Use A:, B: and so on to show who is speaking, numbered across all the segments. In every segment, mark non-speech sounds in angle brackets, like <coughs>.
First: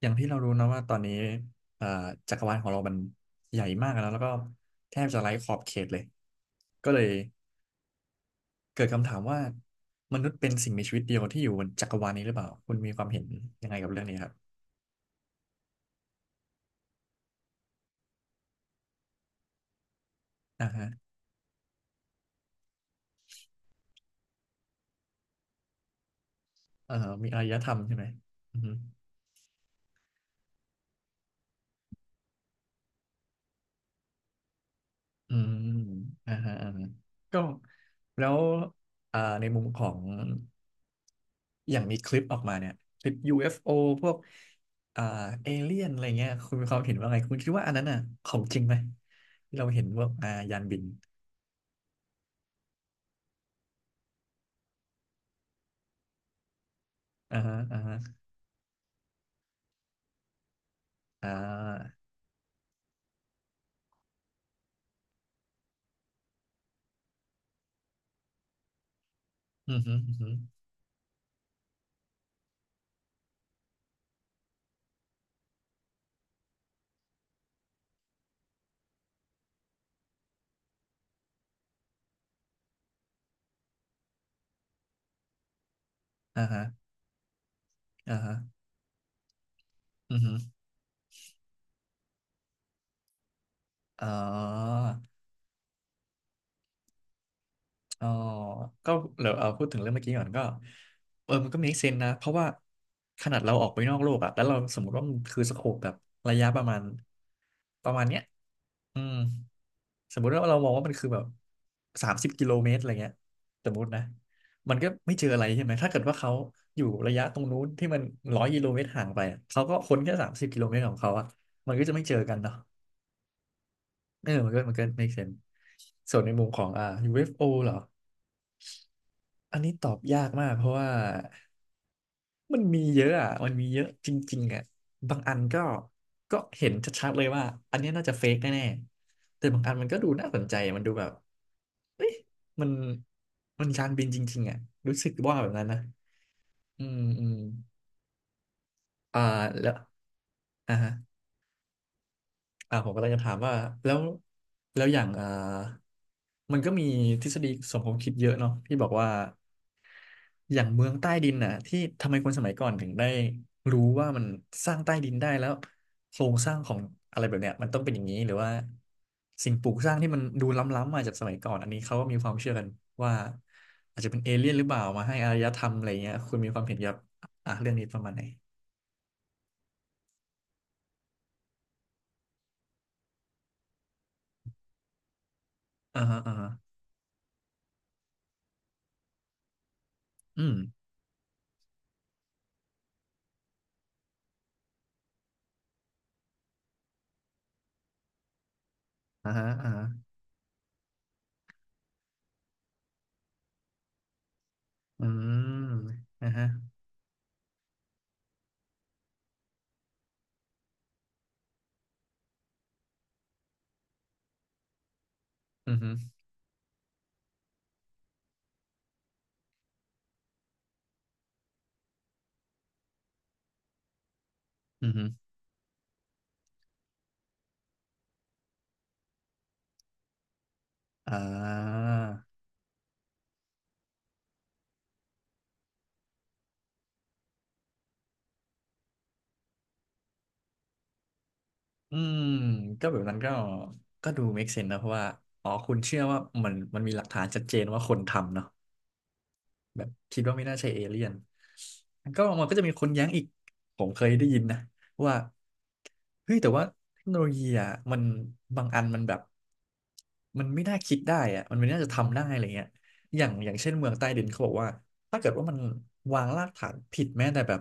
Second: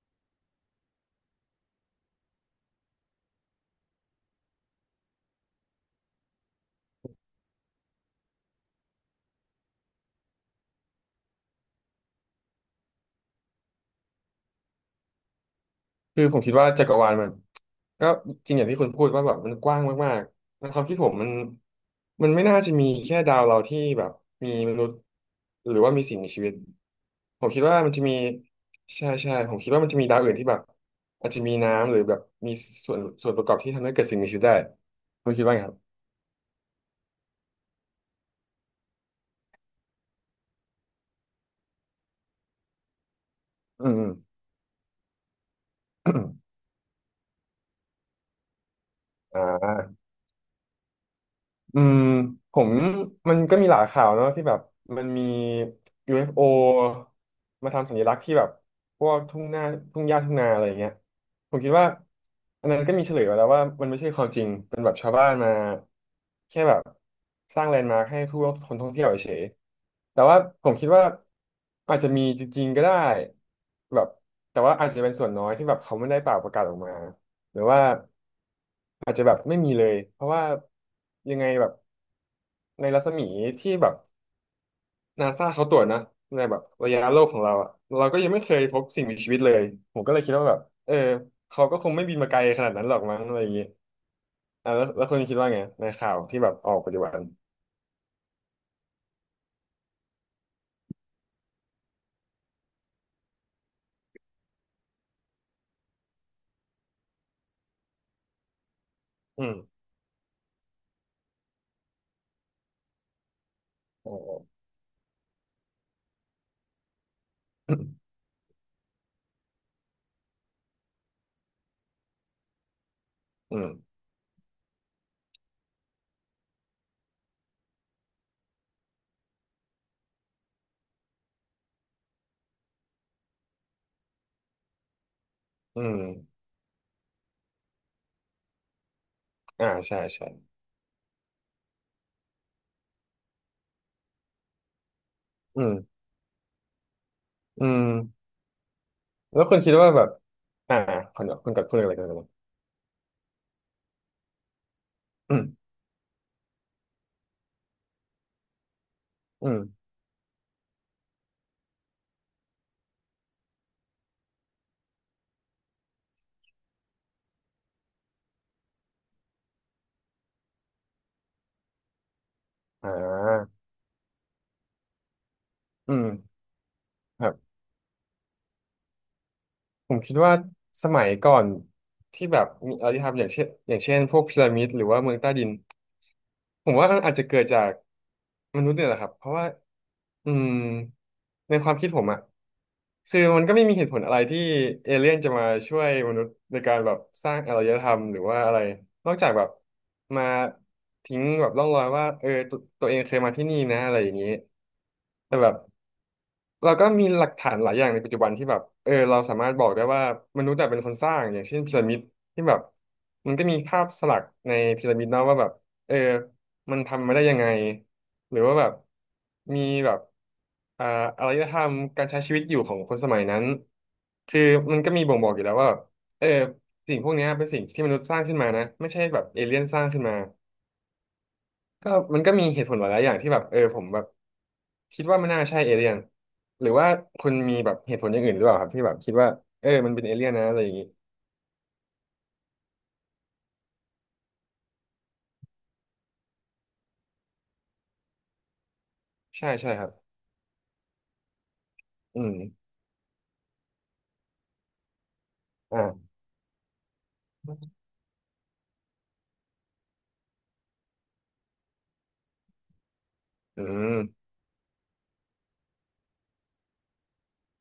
A: อย่างที่เรารู้นะว่าตอนนี้เอ่อจักรวาลของเรามันใหญ่มากแล้วก็แทบจะไร้ขอบเขตเลยก็เลยเกิดคำถามว่ามนุษย์เป็นสิ่งมีชีวิตเดียวที่อยู่บนจักรวาลนี้หรือเปล่าคุณมีความเห็นยังไงกับเรื่องนี้ครับ
B: คือผมคิดว่าจักรวาลมันก็จริงอย่างที่คุณพูดว่าแบบมันกว้างมากๆใน
A: อ่า
B: ความ
A: ฮะ
B: คิดผมมันไม่น่าจะมีแค่ดาวเราที่แบบมีมนุษย์หรือว่ามีสิ่งมีชีวิต
A: เอ่อมีอา
B: ผ
A: ร
B: ม
A: ย
B: คิด
A: ธรร
B: ว่า
A: ม
B: มัน
A: ใช่
B: จะ
A: ไหม
B: มี
A: อือฮึ
B: ใช่ใช่ผมคิดว่ามันจะมีดาวอื่นที่แบบอาจจะมีน้ำหรือแบบมีส่วนประกอบที่ทำให้เกิดสิ่งมีชีวิตได้คุ
A: อื
B: ณคิดว่า
A: ม
B: ไงครับ
A: อ่าฮะอ่าฮะก็แล้วในมุมของ อย่างมีคลิปออกมาเนี่ยคลิป UFO
B: อืม
A: พวกอ่าเอเลี่ยนอะไร
B: อื
A: เงี้
B: ม
A: ย
B: <coughs>
A: คุณมีความเห็นว่าไงคุณคิดว่าอันนั้นอ่ะของจริงไหม
B: อ่า
A: ที่เราเห็นว่ายานบิน
B: อืมผมมันก็มีหลายข่าวเนอะที่แบบมันมี UFO
A: อ่าฮะ
B: มา
A: อ่า
B: ทำสั
A: ฮะ
B: ญลักษณ์ที่แบบพวกทุ่งหน้าทุ่งหญ้าทุ่งนาอะไรอย่างเงี้ย
A: อ่
B: ผมคิดว่า
A: า
B: อันนั้นก็มีเฉลยมาแล้วว่ามันไม่ใช่ความจริงเป็นแบบชาวบ้านมาแค่แบบสร้างแลนด์มาร์คให้ผู้คนท่องเที่ยวเฉย
A: อือฮึอื
B: ๆ
A: อ
B: แต่
A: ฮึ
B: ว่าผมคิดว่าอาจจะมีจริงๆก็ได้แบบแต่ว่าอาจจะเป็นส่วนน้อยที่แบบเขาไม่ได้เปล่าประกาศออกมาหรือว่าอาจจะแบบไม่มีเลยเพราะว่ายังไงแบบ ในรัศมีที่แบบนาซาเขาตรวจนะใน
A: อ่า
B: แบบ
A: ฮะ
B: ระยะโลกของเราอะเรา
A: อ่า
B: ก็ยัง
A: ฮะ
B: ไม่เคยพบสิ่งมีชีวิตเลยผมก็
A: อื
B: เล
A: อ
B: ยคิ
A: ฮึ
B: ดว่าแบบเออเขาก็คงไม่บินมาไกลขนาดนั้นหรอกมั้งอะไรอย่างเงี้ย
A: อ๋อ
B: อ่ะแล้วคุณคิดว่าไงในข่าวที่แบบออกปัจจุบัน
A: อ๋อก็เดี๋ยวเอาพูดถึงเรื่องเมื่อกี้ก่อนก็เออมันก็ม e เซนนะเพราะว่าขนาดเราออกไปนอกโลกอะแล้วเราสมมติว่ามันคือสโคปแบบระยะประมาณเนี้ยอืม
B: อืม
A: สมมุติว่าเรามองว่ามันคือแบบสามสิบกิโลเมตรอะไรเงี้ยสมมตินะ
B: อ๋อ
A: มันก็ไม่เจออะไรใช่ไหม ถ้าเกิดว่าเขาอยู่ระยะตรงนู้นที่มัน100 กิโลเมตรห่างไปอะเขาก็ค้นแค่สามสิบกิโลเมตรของเขาอะมันก็จะไม่เจอกันเนาะ
B: อืม
A: เออมันก็ make sense ส่วนในมุมของUFO เอฟโอเหรอ อันนี้ตอบยากมากเพราะว่ามันมีเยอะอ่ะมันมีเยอะจริงๆอ่ะบางอันก็
B: อืม
A: เห็นชัดๆเลยว่าอันเนี้ยน่าจะเฟกแน่ๆแต่บาง
B: อ่า
A: อันมันก็
B: ใช่
A: ดูน่า
B: ใช่
A: สนใจมันดูแบบเอ้ยมันมันยานบินจริงๆอ่ะรู้สึกว่าแบบ
B: อื
A: นั้นนะ
B: ม
A: อืมอืม
B: อืม
A: อ่า
B: แล้วคุณ
A: แล้
B: คิ
A: ว
B: ดว่าแบบ
A: อ่า
B: อ่า
A: ฮะ
B: คุณกับคุณอะไรกัน
A: ผมก็เลยจะถามว่าแล้วแล้วอย่าง
B: อืม
A: มันก็มีทฤษฎีสมคบคิดเยอะเนาะที่บอกว่า
B: อืม
A: อย่างเมืองใต้ดินน่ะที่ทำไมคนสมัยก่อนถึงได้รู้ว่ามันสร้างใต้ดินได้แล้วโครงสร้างของอะไรแบบเนี้ยมันต้องเป็นอย่างนี้หรือว่าสิ่งปลูกสร้างที่มันดูล้ำๆมาจากสมัยก่อนอันนี้เขาก็มีความเชื่อกัน
B: อ่
A: ว่า
B: า
A: อาจจะเป็นเอเลี่ยนหรือเปล่ามาให้อารยธรรมอะไร
B: อื
A: เงี้ยคุ
B: ม
A: ณมีความเห็นเกี่ยวกับ
B: ครับ
A: อ่ะเรื่องนี้ประมาณไหน
B: ผมคิดว่าสมัยก่อนที่แบบมีอารยธรรมอย่างเช่นพวกพีระมิดหรือว่าเมืองใต้ดิน
A: อ่าฮะอ่าฮะ
B: ผมว่ามันอาจจะเกิดจากมนุษย์เนี่ยแหละครับเพราะว่าอื
A: อื
B: ม
A: ม
B: ในความคิดผมอะคือมันก็ไม่มีเหตุผลอะไรที่เอเลี่ยนจะมาช่วยมนุษย์ในการแบบสร้างอารยธรรมหรือว่าอะไรนอกจา
A: อ่า
B: กแบ
A: ฮะ
B: บ
A: อ่าฮะ
B: มาทิ้งแบบร่องรอยว่าเออตวตัวเองเคยมาที่นี่นะอะไรอย่างนี้
A: อื
B: แต่แบบ
A: มอ่าฮะ
B: เราก็มีหลักฐานหลายอย่างในปัจจุบันที่แบบเออเราสามารถบอกได้ว่ามนุษย์แบบเป็นคนสร้างอย่างเช่นพีระมิดที่แบบมันก็มีภาพสลักในพีระมิดเนาะว่าแบบ
A: อืมอฮึ
B: เออมันทำมาได้ยังไงหรือว่าแบบมีแบบอ่าอารยธรรมการใช้ชีวิตอยู่ของคนสมัยนั้นคือมัน
A: อืม
B: ก็
A: อ
B: มี
A: ฮึ
B: บ่งบอกอยู่แล้วว่าแบบเออสิ่งพวกเนี้ยเป็นสิ่งที่มนุษย์สร้างขึ้นมานะไม่ใช่แบบเอเลี่ยนสร้างขึ้นมา
A: อ่
B: ก็มันก็
A: า
B: มีเหตุผลหลายๆอย่างที่แบบเออผมแบบคิดว่ามันน่าใช่เอเลี่ยนหรือว่าคุณมีแบบเหตุผลอย่างอื่นหรือเปล่าครับที่แบบคิดว่าเออมันเป็นเอเลี่ยนนะอะไรอย่างนี้
A: อืมก็แบบนั้นก็ก็ดู make sense นะเพราะว่าอ๋อคุณเชื่อว่ามันมีหลักฐานชัดเจนว่าคนทำเนาะ
B: ใช่ใช่
A: แบ
B: ค
A: บ
B: รับ
A: คิดว่าไม่น่าใช่เอเลี่ยนมัน
B: อื
A: ก็
B: ม
A: มันก็จะมีคนแย้งอีกผมเคยได้ยินนะว่า
B: อ่า
A: เฮ้ยแต่ว่าเทคโนโลยีอ่ะมันบางอันมันแบบมันไม่น่าคิดได้อ่ะมันไม่น่าจะทำได้อะไรเงี้ยอย่าง
B: อื
A: เช่นเมืองใต้ดิน
B: ม
A: เขาบอกว่าถ้าเกิดว่ามันวางรากฐานผิดแม้แต่แบบ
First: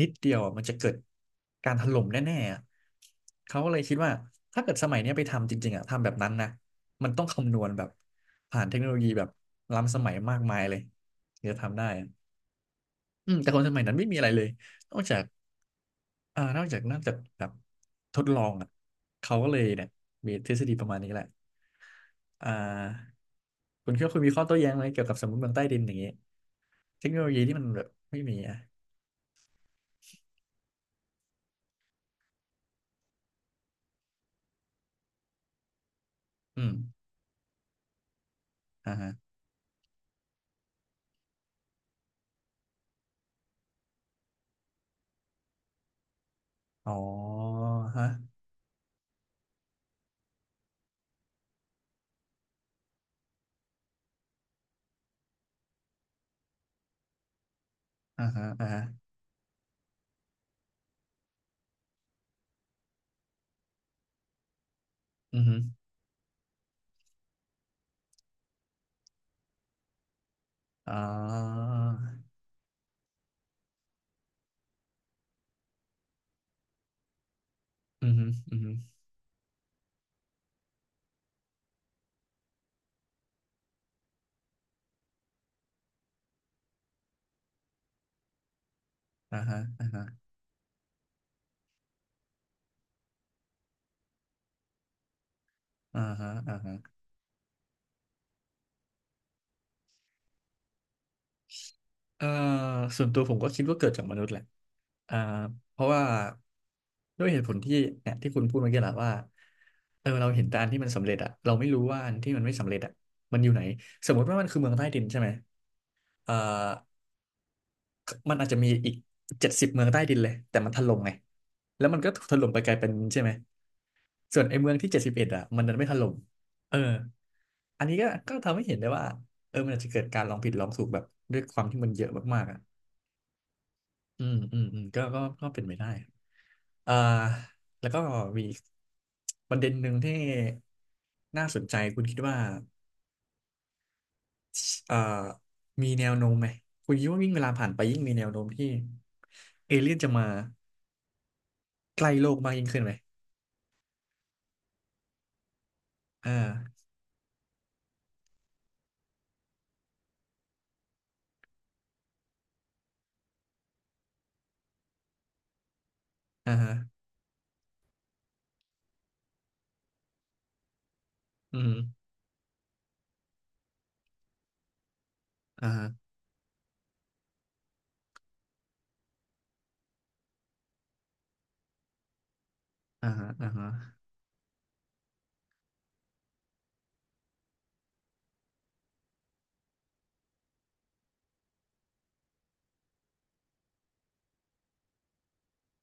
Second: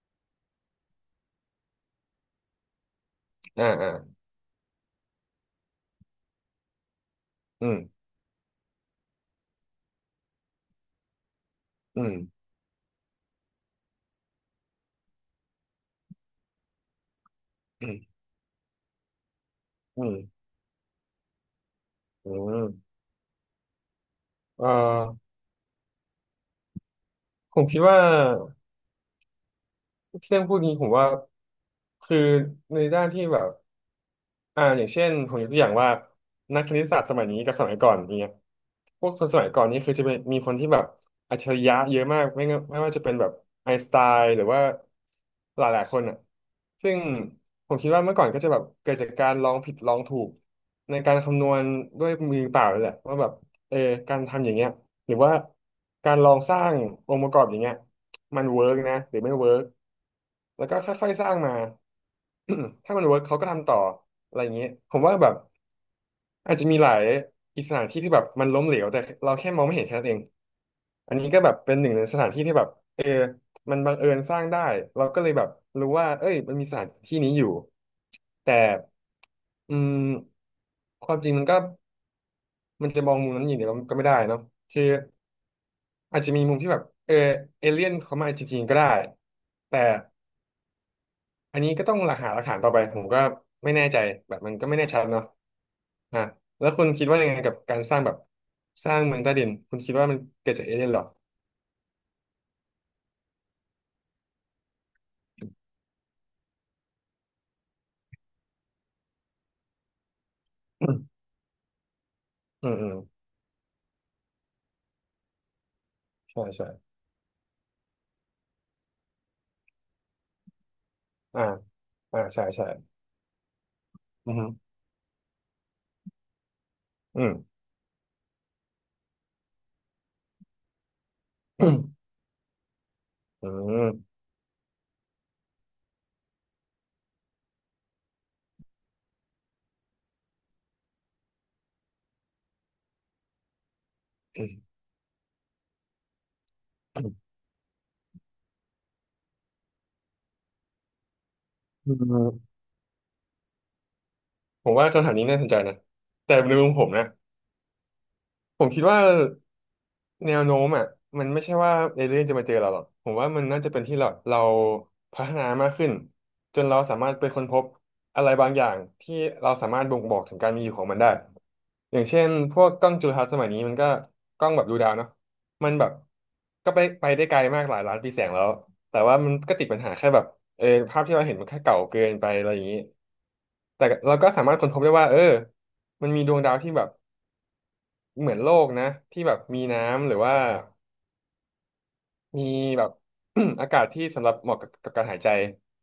A: นิดเดียวอะมันจะเกิดการถล่มแน่ๆอะเขา
B: อ่า
A: ก็เลย
B: อ่า
A: คิดว่าถ้าเกิดสมัยเนี้ยไปทำจริงๆอ่ะทำแบบนั้นนะ มันต้องคำนว
B: อื
A: ณ
B: ม
A: แบบผ่านเทคโนโลยีแบบล้ำสมัยมากมายเลยถึงจะทำได้
B: อื
A: อะ
B: ม
A: อืมแต่คนสมัยนั้นไม่มีอะไรเลยนอกจากนอกจากแบบ
B: อืม
A: ทดลองอ่ะเขาก็เลยเนี่ย
B: อื
A: มี
B: ม
A: ทฤษฎีประมาณนี้แหละ
B: อื
A: อ่
B: ม
A: าคุณคิดว่าคุณมีข้อโต้
B: เอ
A: แย้งไหมเกี่ยวกับส
B: อ
A: มมติเมืองใต้ดินอย่างเงี้ยเทคโนโลยีที่
B: ผ
A: มั
B: ม
A: น
B: คิ
A: แบ
B: ด
A: บ
B: ว่า
A: ไม่มีอ่ะ
B: เรื่องพวกนี้ผมว่าคือในด้านที่แบบอย่างเช่นผมยกตัวอย่างว่านัก
A: อื
B: ค
A: ม
B: ณิตศาสตร์สมัยนี้กับสมัยก่อนอย่างเงี้ย
A: อ่า
B: พว
A: ฮะ
B: กคนสมัยก่อนนี่คือจะเป็นมีคนที่แบบอัจฉริยะเยอะมากไม่งั้นไม่ว่าจะเป็นแบบไอน์สไตน์หรือว่าหลายคนอ่ะ
A: อ๋
B: ซึ่
A: อ
B: งผมคิดว่า
A: ฮะ
B: เมื่อก่อนก็จะแบบเกิดจากการลองผิดลองถูกในการคำนวณด้วยมือเปล่าเลยแหละว่าแบบเออการทำอย่างเงี้ยหรือว่าการลองสร้างองค์ประกอบอย่างเงี้ย
A: อ่า
B: มั
A: ฮะ
B: นเวิ
A: อ่า
B: ร์ก
A: ฮะ
B: นะหรือไม่เวิร์ก แล้วก็ค่อยๆสร้างมา <clears throat> ถ้ามันเวิร์กเขาก็ทำต่ออะไรอย่างนี้ผมว่าแบบ
A: อือฮึ
B: อาจจะมีหลายอีกสถานที่ที่แบบมันล้มเหลวแต่เราแค่มองไม่เห็นแค่นั้นเอง
A: อ่
B: อันนี้ก็แบบ
A: า
B: เป็นหนึ่งในสถานที่ที่แบบเออมันบังเอิญสร้างได้เราก็เลยแบบรู้ว่าเอ้ยมันมีสถานที่นี้อยู่
A: อือฮึ
B: แต่
A: อือฮึ
B: อืมความจริงมันก็มันจะมองมุมนั้นอย่างเดียวก็ไม่ได้เนาะคืออาจจะมีมุมที่แบบเออเอเลี่ยนเขามาจริงๆก็ได้
A: อ่าฮะ
B: แต่
A: อ่าฮะ
B: อันนี้ก็ต้องหลักหาหลักฐานต่อไปผมก็ไม่แน่ใจแบบมันก็ไม่แน่ชัดเนาะ
A: อ่า
B: อ่ะ
A: ฮะอ่า
B: แล้ว
A: ฮะ
B: คุณคิดว่ายังไงกับการสร้างแบบสร้างเมืองใต้ดินคุณคิดว่ามันเกิดจากเอเลี่ยนหรอ
A: เอ่อส่วนตัวผมก็คิดว่าเกิดจากมนุษย์แหละอ่าเพราะว่าด้วยเหตุผลที่เนี่ยที่คุณพูดเมื่อกี้แหละว่าเออเราเห็นแต่อันที่
B: อื
A: มัน
B: ม
A: สำเร็จอะเราไม่รู้ว่าอันที่มันไม่
B: อื
A: สำเร็จอะ
B: ม
A: มันอยู่ไหนสมมติว่ามันคือเมืองใต้ดินใช่ไหมเอ่อ
B: ใช่ใช่
A: มันอาจจะมีอีก70 เมืองใต้ดินเลยแต่มันถล่มไง
B: อ่า
A: แล้วมันก็ถูกถ
B: ใช่
A: ล่มไป
B: ใช่
A: ไกลเป็นใช่ไหม
B: อื
A: ส่ว
B: อ
A: นไอ้เมืองที่71อะมันดันไม่ถล่มเออ
B: อืม
A: อันนี้ก็ทำให้เห็นได้ว่าเออมันอาจจะเกิดการลองผิดลองถูกแบบด้วยควา
B: อื
A: ม
B: ม
A: ที่มันเยอะมากๆอะ
B: อืม
A: ก็เป็นไปได้อ่าแล้วก็มีอีกประเด็นหนึ่งที่น่าสนใจคุณคิดว่า
B: อืม
A: เอ่อมีแนวโน้มไหมคุณคิดว่ายิ่งเวลาผ่านไปยิ่งมีแนวโน้มที่เอเลี่ยนจะมา
B: อื
A: ใกล้โลกมาก
B: ม
A: ยิ่งขึ้นไหม
B: ผมว่าคำถามนี้น่าสนใจนะ
A: อ่า
B: แต่ในมุมผมนะผมคิดว่า แนวโน้มอ่ะมันไม่ใช่ว่าเอเลี่ยนจะมาเจอเราหรอกผมว่ามันน่าจะเป็นที่เราพัฒนามากขึ้น
A: อ่า
B: จน
A: ฮะ
B: เราสามารถไปค้นพบอะไรบางอย่างที่เราสามารถบ่งบอกถึงการมีอยู่ของมันได้
A: อื
B: อย่าง
A: ม
B: เช่นพวกกล้องจุลทรรศน์สมัยนี้มันก็กล้องแบบดูดาวเนาะ
A: อ่า
B: มันแบ
A: ฮะ
B: บก็ไปได้ไกลมากหลายล้านปีแสงแล้วแต่ว่ามันก็ติดปัญหาแค่แบบเออภาพที่เราเห็นมันแค่เก่าเกินไปอะไรอย่างนี้
A: อ่าฮะอ่าฮะ
B: แต่เราก็สามารถค้นพบได้ว่าเออมันมีดวงดาวที่แบบเหมือนโลกนะที่แบบมีน้ำหรือว่า มีแบบ <clears throat> อากาศที่สำหรับเหมาะกับการหายใจ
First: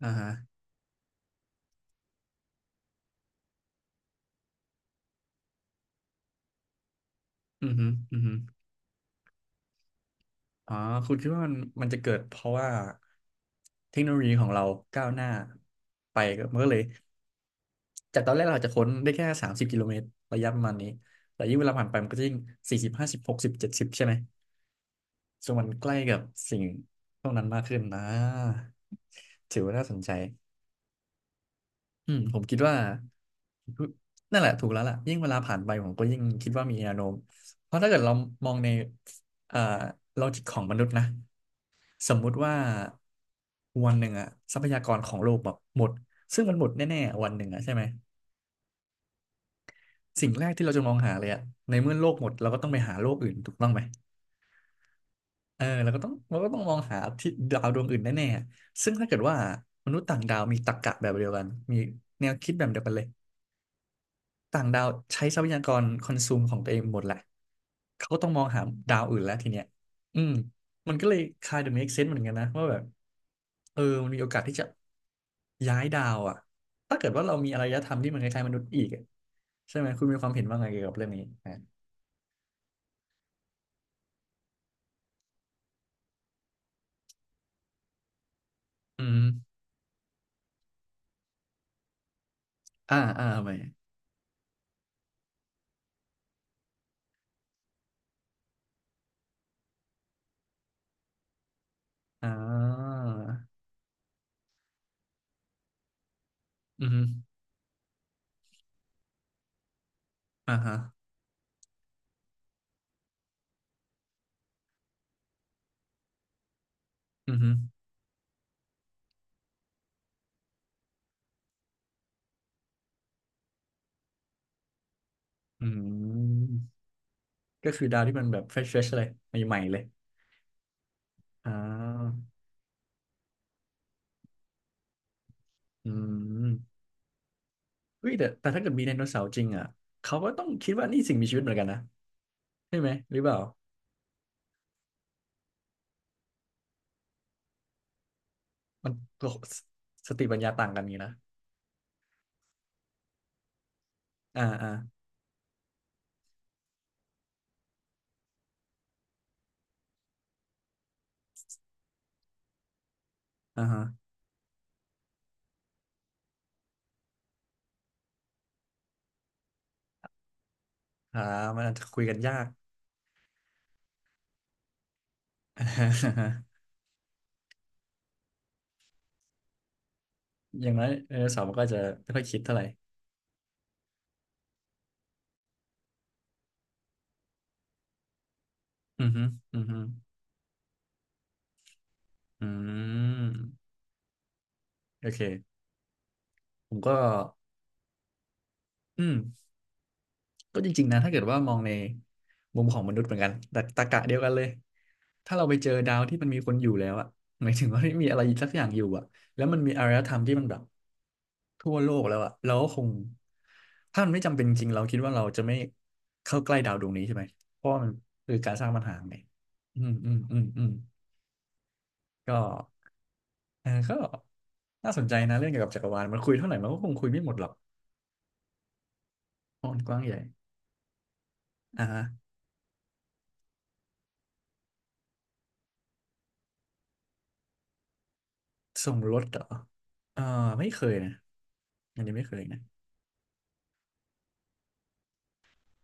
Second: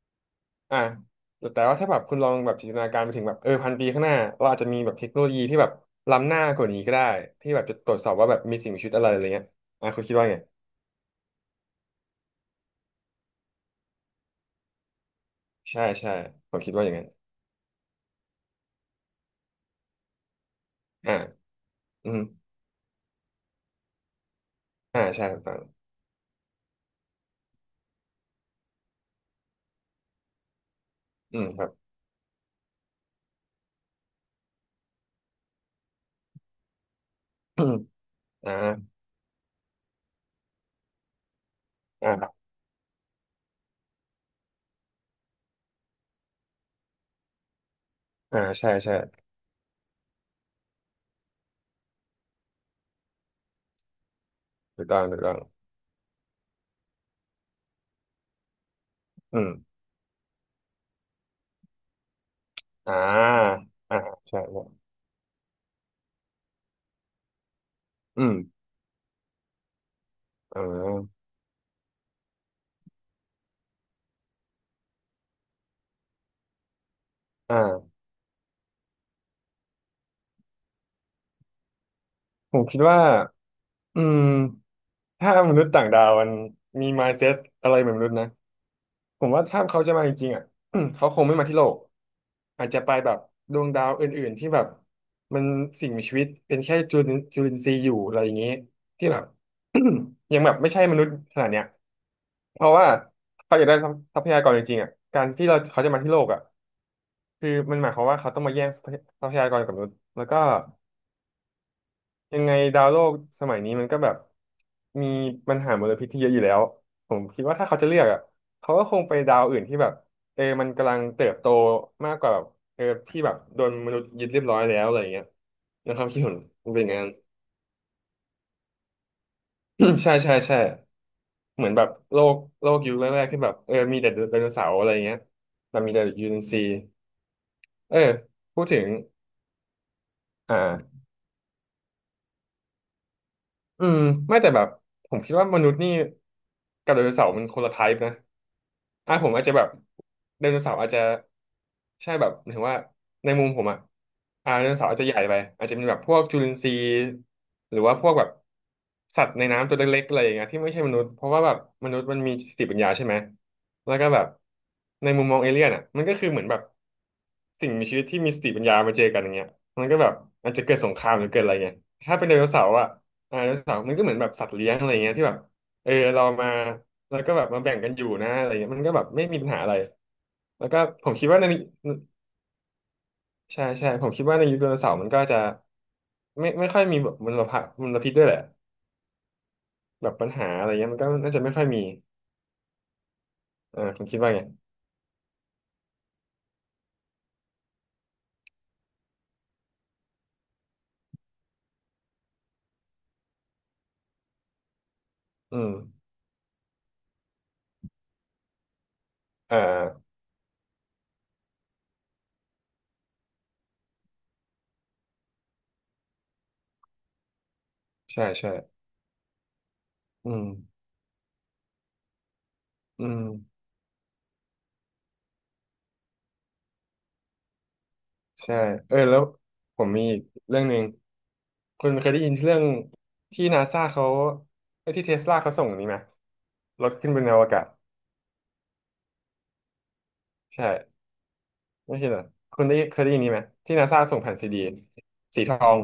A: อ่าฮะ
B: อ่ะแต่ว่าถ้าแบบคุณลองแบบจินตนาการไปถึงแบบเออพันปีข้างหน้าเราอาจจะมีแบบเทคโนโลยีที่แบบล้ำหน้ากว่านี้ก็ได้ที่แบบ
A: อืม
B: จะ
A: ฮึ
B: ตรวจสอบ
A: อืม
B: ว่า
A: ฮึ
B: แบบมีสิ่งมีชีวิตอะไรอะไรเงี้ยอ่ะคุณคิดว่าไง
A: อ๋อคุณคิดว่ามันจะเกิดเพราะว่าเทคโนโลยีของเราก้าวหน้า
B: ใช่ใช่
A: ไปก็
B: ผ
A: มั
B: ม
A: นก็
B: คิด
A: เลย
B: ว่าอย่างนั้น
A: จากตอนแรกเราอาจจะค้นได้แค่30 กิโลเมตรระยะประมาณนี้
B: อ่า
A: แต่ยิ่งเวลาผ่านไปมั
B: อื
A: นก็
B: ม
A: จะยิ่ง40506070ใช่ไหม
B: อ่าใช่ถูก
A: ซึ่
B: ต้
A: ง
B: อง
A: มันใกล้กับสิ่งพวกนั้นมากขึ้นนะ ถือว่าน่าสนใจ
B: อืมครับ
A: อืมผมคิดว่า นั่นแหละถูกแล้วล่ะยิ่งเวลาผ่านไปผมก็ยิ่งคิดว่ามีแนวโน้มเพราะถ้า
B: <clears throat>
A: เกิดเราม
B: อ่า
A: องในเอ่อลอจิกของมนุษย์นะ สมมุ
B: อ่า
A: ติว่าวันหนึ่งอะทรัพยากรของโลกแบบหมดซึ่งมันหมดแน่ๆวันหนึ่งอะใช่ไหม
B: อ่าใช่ใช่
A: สิ่งแรกที่เราจะมองหาเลยอะในเมื่อโลกหมดเราก็ต้องไปหาโลกอื่นถูกต้องไหม
B: ถูกต้องถูกต้อง
A: เออเราก็ต้องมองหาที่ดาวดวงอื่นแน่ๆซึ่งถ้าเกิดว่า
B: อืม
A: มนุษย์ต่างดาวมีตรรกะแบบเดียวกันมีแนวคิดแบบเดียวกั
B: อ่า
A: นเลย
B: อ่าใช่ใช่
A: ต่างดาวใช้ทรัพยากรคอนซูมของตัวเองหมดแหละเขาก็
B: อื
A: ต้อง
B: ม
A: มองหาดาวอื่นแล้วทีเนี้ยอืม
B: อ่
A: มันก็เลย
B: า
A: kind of make sense เหมือนกันนะว่าแบบเออมันมีโอกาสที่จะย้ายดาวอ่ะถ้าเกิดว่าเรามีอารยธร
B: อ่า
A: รมที่มันคล้ายๆมนุษย์อีกอะใช่ไหมคุณมีความเห็นว่าไงเกี่ยวกับเรื่องนี้อ่ะ
B: ผมคิดว่า อืมถ้ามนุษย์ต่างดาวมันมี mindset อะไรเหมือนมนุษย์นะ
A: อืม
B: ผมว่าถ้าเขาจะมาจริงๆอ่ะ <clears throat> เขาคงไม่มาที่โลกอาจจะไป
A: อ่า
B: แบบ
A: อ่าไป
B: ดวงดาวอื่นๆที่แบบมันสิ่งมีชีวิตเป็นแค่จุลินทรีย์อยู่อะไรอย่างนี้ที่แบบ <clears throat> ยังแบบไม่ใช่มนุษย์ขนาดเนี้ย
A: อ่
B: เพราะว่า
A: า
B: เขาอยากได้ทรัพยากรจริงๆอ่ะการที่เราเขาจะมาที่โลกอ่ะ
A: อือฮึ
B: คือมันหมายความว่าเขาต้องมาแย่งทรัพยากรกับมนุษย์แล้วก็
A: อ่าฮะ
B: ยังไงดาวโลกสมัยนี้มันก็แบบมีปัญหามลพิษที่เยอะอยู่แล้วผม
A: อือ
B: คิด
A: ฮึ
B: ว่าถ้าเขาจะเลือกอ่ะเขาก็คงไปดาวอื่นที่แบบเออมันกำลังเติบโตมากกว่าแบบเออที่แบบโดนมนุษย์ยึดเรียบร้อยแล้วอะไรอย่างเงี้ย
A: อื
B: นะครับคิดเห็นมั
A: ม
B: นเป็นอย่างนั้น
A: ก็คือดาวที่มันแบบเฟรชเฟรชเลยใหม่ๆเล
B: <coughs>
A: ย
B: <clears throat> ใช่ใช่ใช่
A: อ่
B: เหมือนแบบ
A: า
B: โลกโลกยุคแรกๆที่แบบเออมีแต่ไดโนเสาร์อะไรอย่างเงี้ยแต่
A: อื
B: มีแต่ยูเอ็นซี
A: ม
B: เออ
A: เฮ้ยแต่
B: พู
A: ถ้า
B: ด
A: เกิด
B: ถึ
A: มี
B: ง
A: ไดโนเสาร์จริงอ่ะเขาก็ต้องคิดว่า
B: อ่า
A: นี่สิ่งมีชีวิตเหมือนกันนะใช่ไหมหรือเปล่า
B: อืมไม่แต่แบบผมคิดว่ามนุษย์นี่กับไดโนเสาร์มันคนละไทป์นะ
A: มัน
B: อ่ะ
A: ตั
B: ผ
A: ว
B: มอาจจะแบบ
A: สติปัญ
B: ได
A: ญา
B: โน
A: ต่าง
B: เสาร์
A: กัน
B: อาจ
A: นี่
B: จะ
A: นะ
B: ใช่แบบหมายถึงว่าในมุมผมอ่ะ
A: อ่า
B: อ่าได
A: อ่า
B: โนเสาร์อาจจะใหญ่ไปอาจจะเป็นแบบพวกจุลินทรีย์หรือว่าพวกแบบสัตว์ในน้ำตัวเล็กๆอะไรอย่างเงี้ยที่ไม่ใช่มนุษย์เพราะว่าแบบมนุษย์มันมีสติปัญญาใช่ไหม
A: อ่าฮะ
B: แล้วก็แบบในมุมมองเอเลี่ยนอ่ะมันก็คือเหมือนแบบสิ่งมีชีวิตที่มีสติปัญญามาเจอกันอย่างเงี้ยมันก็แบบอาจจะเกิดสงคราม
A: อ่า
B: หรือเกิดอะไร
A: มันอา
B: เงี้
A: จ
B: ย
A: จะคุยกั
B: ถ้า
A: น
B: เป็น
A: ยา
B: ไดโน
A: ก
B: เสาร์อ่ะ อ่าไดโนเสาร์มันก็เหมือนแบบสัตว์เลี้ยงอะไรเงี้ยที่แบบเออเรา
A: <laughs>
B: มาแล้วก็แบบมาแบ่งกันอยู่นะอะไรเงี้ยมันก็แบบไม่มีปัญหาอะไร
A: อ
B: แล้ว
A: ย่าง
B: ก็
A: น้อย
B: ผ
A: ได
B: ม
A: โน
B: คิดว่า
A: เสา
B: ใน
A: ร์มันก็จะไม่ค่อยคิดเท่าไหร่
B: ใช่ใช่ผมคิดว่าในยุคไดโนเสาร์มันก็จะไม่ค่อยมีแบบมลพิษด้วยแหละ
A: อือฮึอือฮึ
B: แบบปัญหาอะไรเงี้ยมันก็น่าจะไม่ค่อยมี
A: อืม
B: อ่าผมคิดว่าไง
A: โอเคผมก็อืม ก็จริงๆนะถ้าเกิดว่ามองในมุมของมนุษย์เหมือนกันแต่ตรรกะเดียวกันเลยถ้าเราไป
B: อื
A: เจอ
B: ม
A: ดาวที่มันมีคนอยู่แล้วอะหมายถึงว่าไม่มีอะไรสักอย่างอยู่อะแล้ว
B: อ
A: มันมีอารย
B: ่า
A: ธรรมที่มันแบบทั่วโลกแล้วอะเราก็คงถ้ามันไม่จำเป็นจริงเราคิดว่าเราจะไม่เข้าใกล้ดาวดวงนี้ใช่ไหมเพราะว่ามัน
B: ใช่
A: คือ
B: ใช่
A: การสร้างปัญหาไงอืมอืม
B: อื
A: อืม
B: ม
A: อืมก็
B: อืม
A: เออก็น่าสนใจนะเรื่องเกี่ยวกับจักรวาลมันคุยเท่าไหร่มันก็คงคุยไม่หมดหรอก
B: ใช่เออแล้ว
A: เพราะมั
B: ผ
A: น
B: ม
A: กว้าง
B: มี
A: ใหญ่
B: อีกเรื่องหนึ่ง
A: อ่า
B: คุณ
A: ฮะ
B: เคยได้ยินเรื่องที่นาซาเขาเอ้ยที่เทสลาเขาส่งนี่ไหมรถขึ้นบนอวกาศ
A: ส่งรถเหรอเออ
B: ใช่
A: ไม่เคยนะ
B: ไม่
A: อัน
B: ใช่
A: นี้
B: เหรอ
A: ไม่เคยนะ
B: คุณได้เคยได้ยินนี้ไหมที่นาซาส่งแผ่นซีดีสีทอง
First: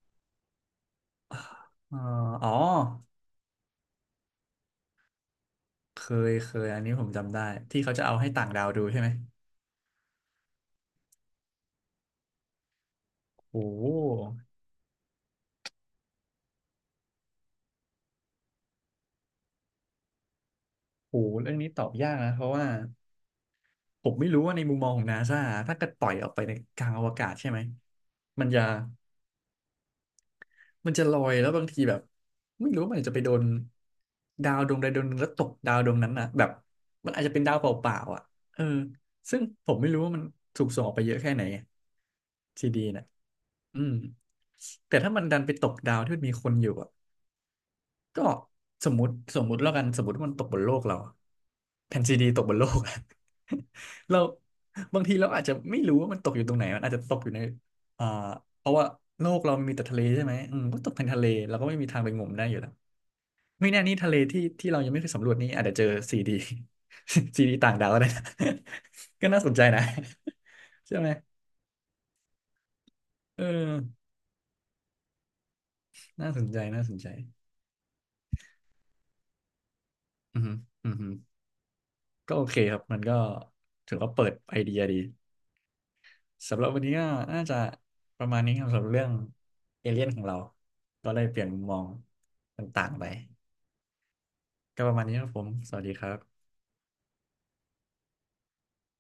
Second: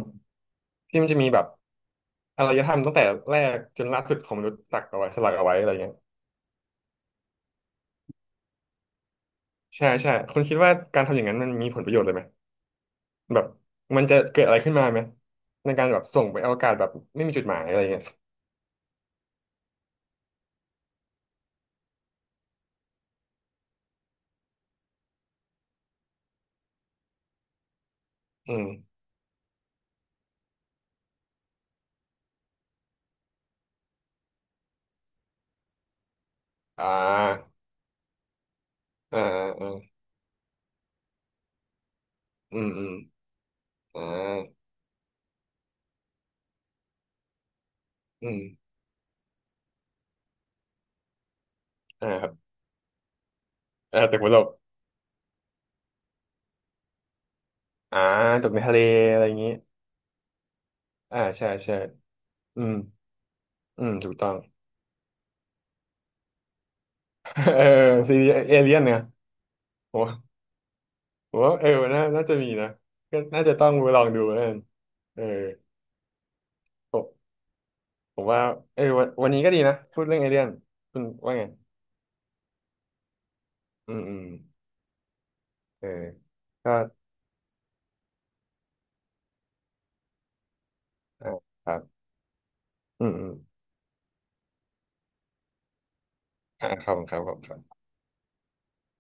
B: ที่มันจะมีแบบ
A: เอ๋อ
B: อา
A: อ๋อ
B: รยธรรมตั้งแต่แรกจนล่าสุดของมนุษย์ตักเอาไว้สลักเอาไว้อะไรเงี้ย
A: เคยเคยอันนี้ผมจำได้ ที่เขาจะเอาให้ต่างดาวดูใช่ไหม
B: ใช่ใช่คุณคิดว่าการทำอย่างนั้นมันมีผลประโยชน์เลยไหมแบบ
A: โอ้โห
B: มันจะเกิดอะไรขึ้นมาไหมในการแบบส่งไปอวกาศแบบไม่มีจุดหมายอะไรเงี้ย
A: โอ้โหเรื่องนี้ตอบยากนะ เพราะว่าผมไม่รู้ว่าในมุมมองของนาซาถ้าเกิดปล่อยออกไปในกลางอวกาศใช่ไหมมัน
B: อื
A: จะ
B: ม
A: มันจะลอยแล้วบางทีแบบไม่รู้ว่ามันอาจจะไปโดนดาวดวงใดดวงหนึ่งแล้วตกดาวดวงนั้นน่ะแบบ
B: อ่
A: มันอาจจะเป็นดาว
B: า
A: เปล่าๆอ่ะเออ
B: อ่า
A: ซึ่งผ
B: อ่า
A: มไม่รู้ว่ามันถูกส่งออกไปเยอะแค่ไหน
B: อื
A: ซี
B: ม
A: ดี
B: อืม
A: น่ะอืม
B: อ่า
A: แต่ถ้ามันดันไปตกดาวที่มันมีคนอยู่อ่ะ ก็
B: อืม
A: สมมุติแล้วกันสมมติว่ามันตกบนโลกเราอะแผ่น
B: อ่า
A: ซี
B: ค
A: ดี
B: รับ
A: ตกบนโลกอะ
B: อ่า
A: <laughs>
B: ตึ
A: เรา
B: กบนโลก
A: บางทีเราอาจจะไม่รู้ว่ามันตกอยู่ตรงไหนมันอาจจะตกอยู่ใน
B: อ่า
A: อ่า
B: ตึกใน
A: เพราะ
B: ทะเล
A: ว่า
B: อะไร
A: โล
B: อย่า
A: ก
B: งงี้
A: เรามีแต่ทะเลใช่ไหมอืมก็ตกเป็นทะ
B: อ่า
A: เล
B: ใช่
A: เราก็ไม่
B: ใช่
A: มีทางไปงมได้อยู่
B: อื
A: แล้ว
B: ม
A: ไม่แน่
B: อื
A: นี่
B: ม
A: ทะ
B: ถู
A: เล
B: กต้อง
A: ที่ที่เรายังไม่เคยสำรวจนี่อาจจะเจอซีดี <laughs> ซี
B: <laughs>
A: ดี
B: เออ
A: ต่างดาวก็ได้
B: ซี
A: นะ
B: รีส์เอเลียนเนี่ย
A: <laughs> ก็น่าสนใจนะ
B: ผม
A: <laughs> ใช่ไหม
B: ผมว่าเออน่าจะมีนะก็
A: เอ
B: น่า
A: อ
B: จะต้องไปลองดูแล้วกันเออ
A: น่าสนใจน่าสน
B: ผ
A: ใจ
B: มผมว่าเออวันนี้ก็ดีนะพูดเรื่องเอ
A: อื
B: เลี
A: อ
B: ยน
A: ฮึอือ
B: คุณ
A: ฮึ
B: ว่าไง
A: ก็โอเคครับมันก็
B: อื
A: ถือ
B: ม
A: ว่า
B: อื
A: เปิ
B: ม
A: ดไอเดียดี
B: เออ
A: สำหรับ
B: ก็
A: วันนี้ก็น่าจะประมาณนี้ครับสำหรับเรื่องเอเลี่ยนของเราก็ได้
B: อ่า
A: เปลี่ยนมุม
B: ค
A: ม
B: รั
A: อง
B: บ
A: ต่างๆไป
B: อืมอืม
A: ก็ประมาณนี้ครับผมสวัสดีครับ
B: อ่าครับผมครับผม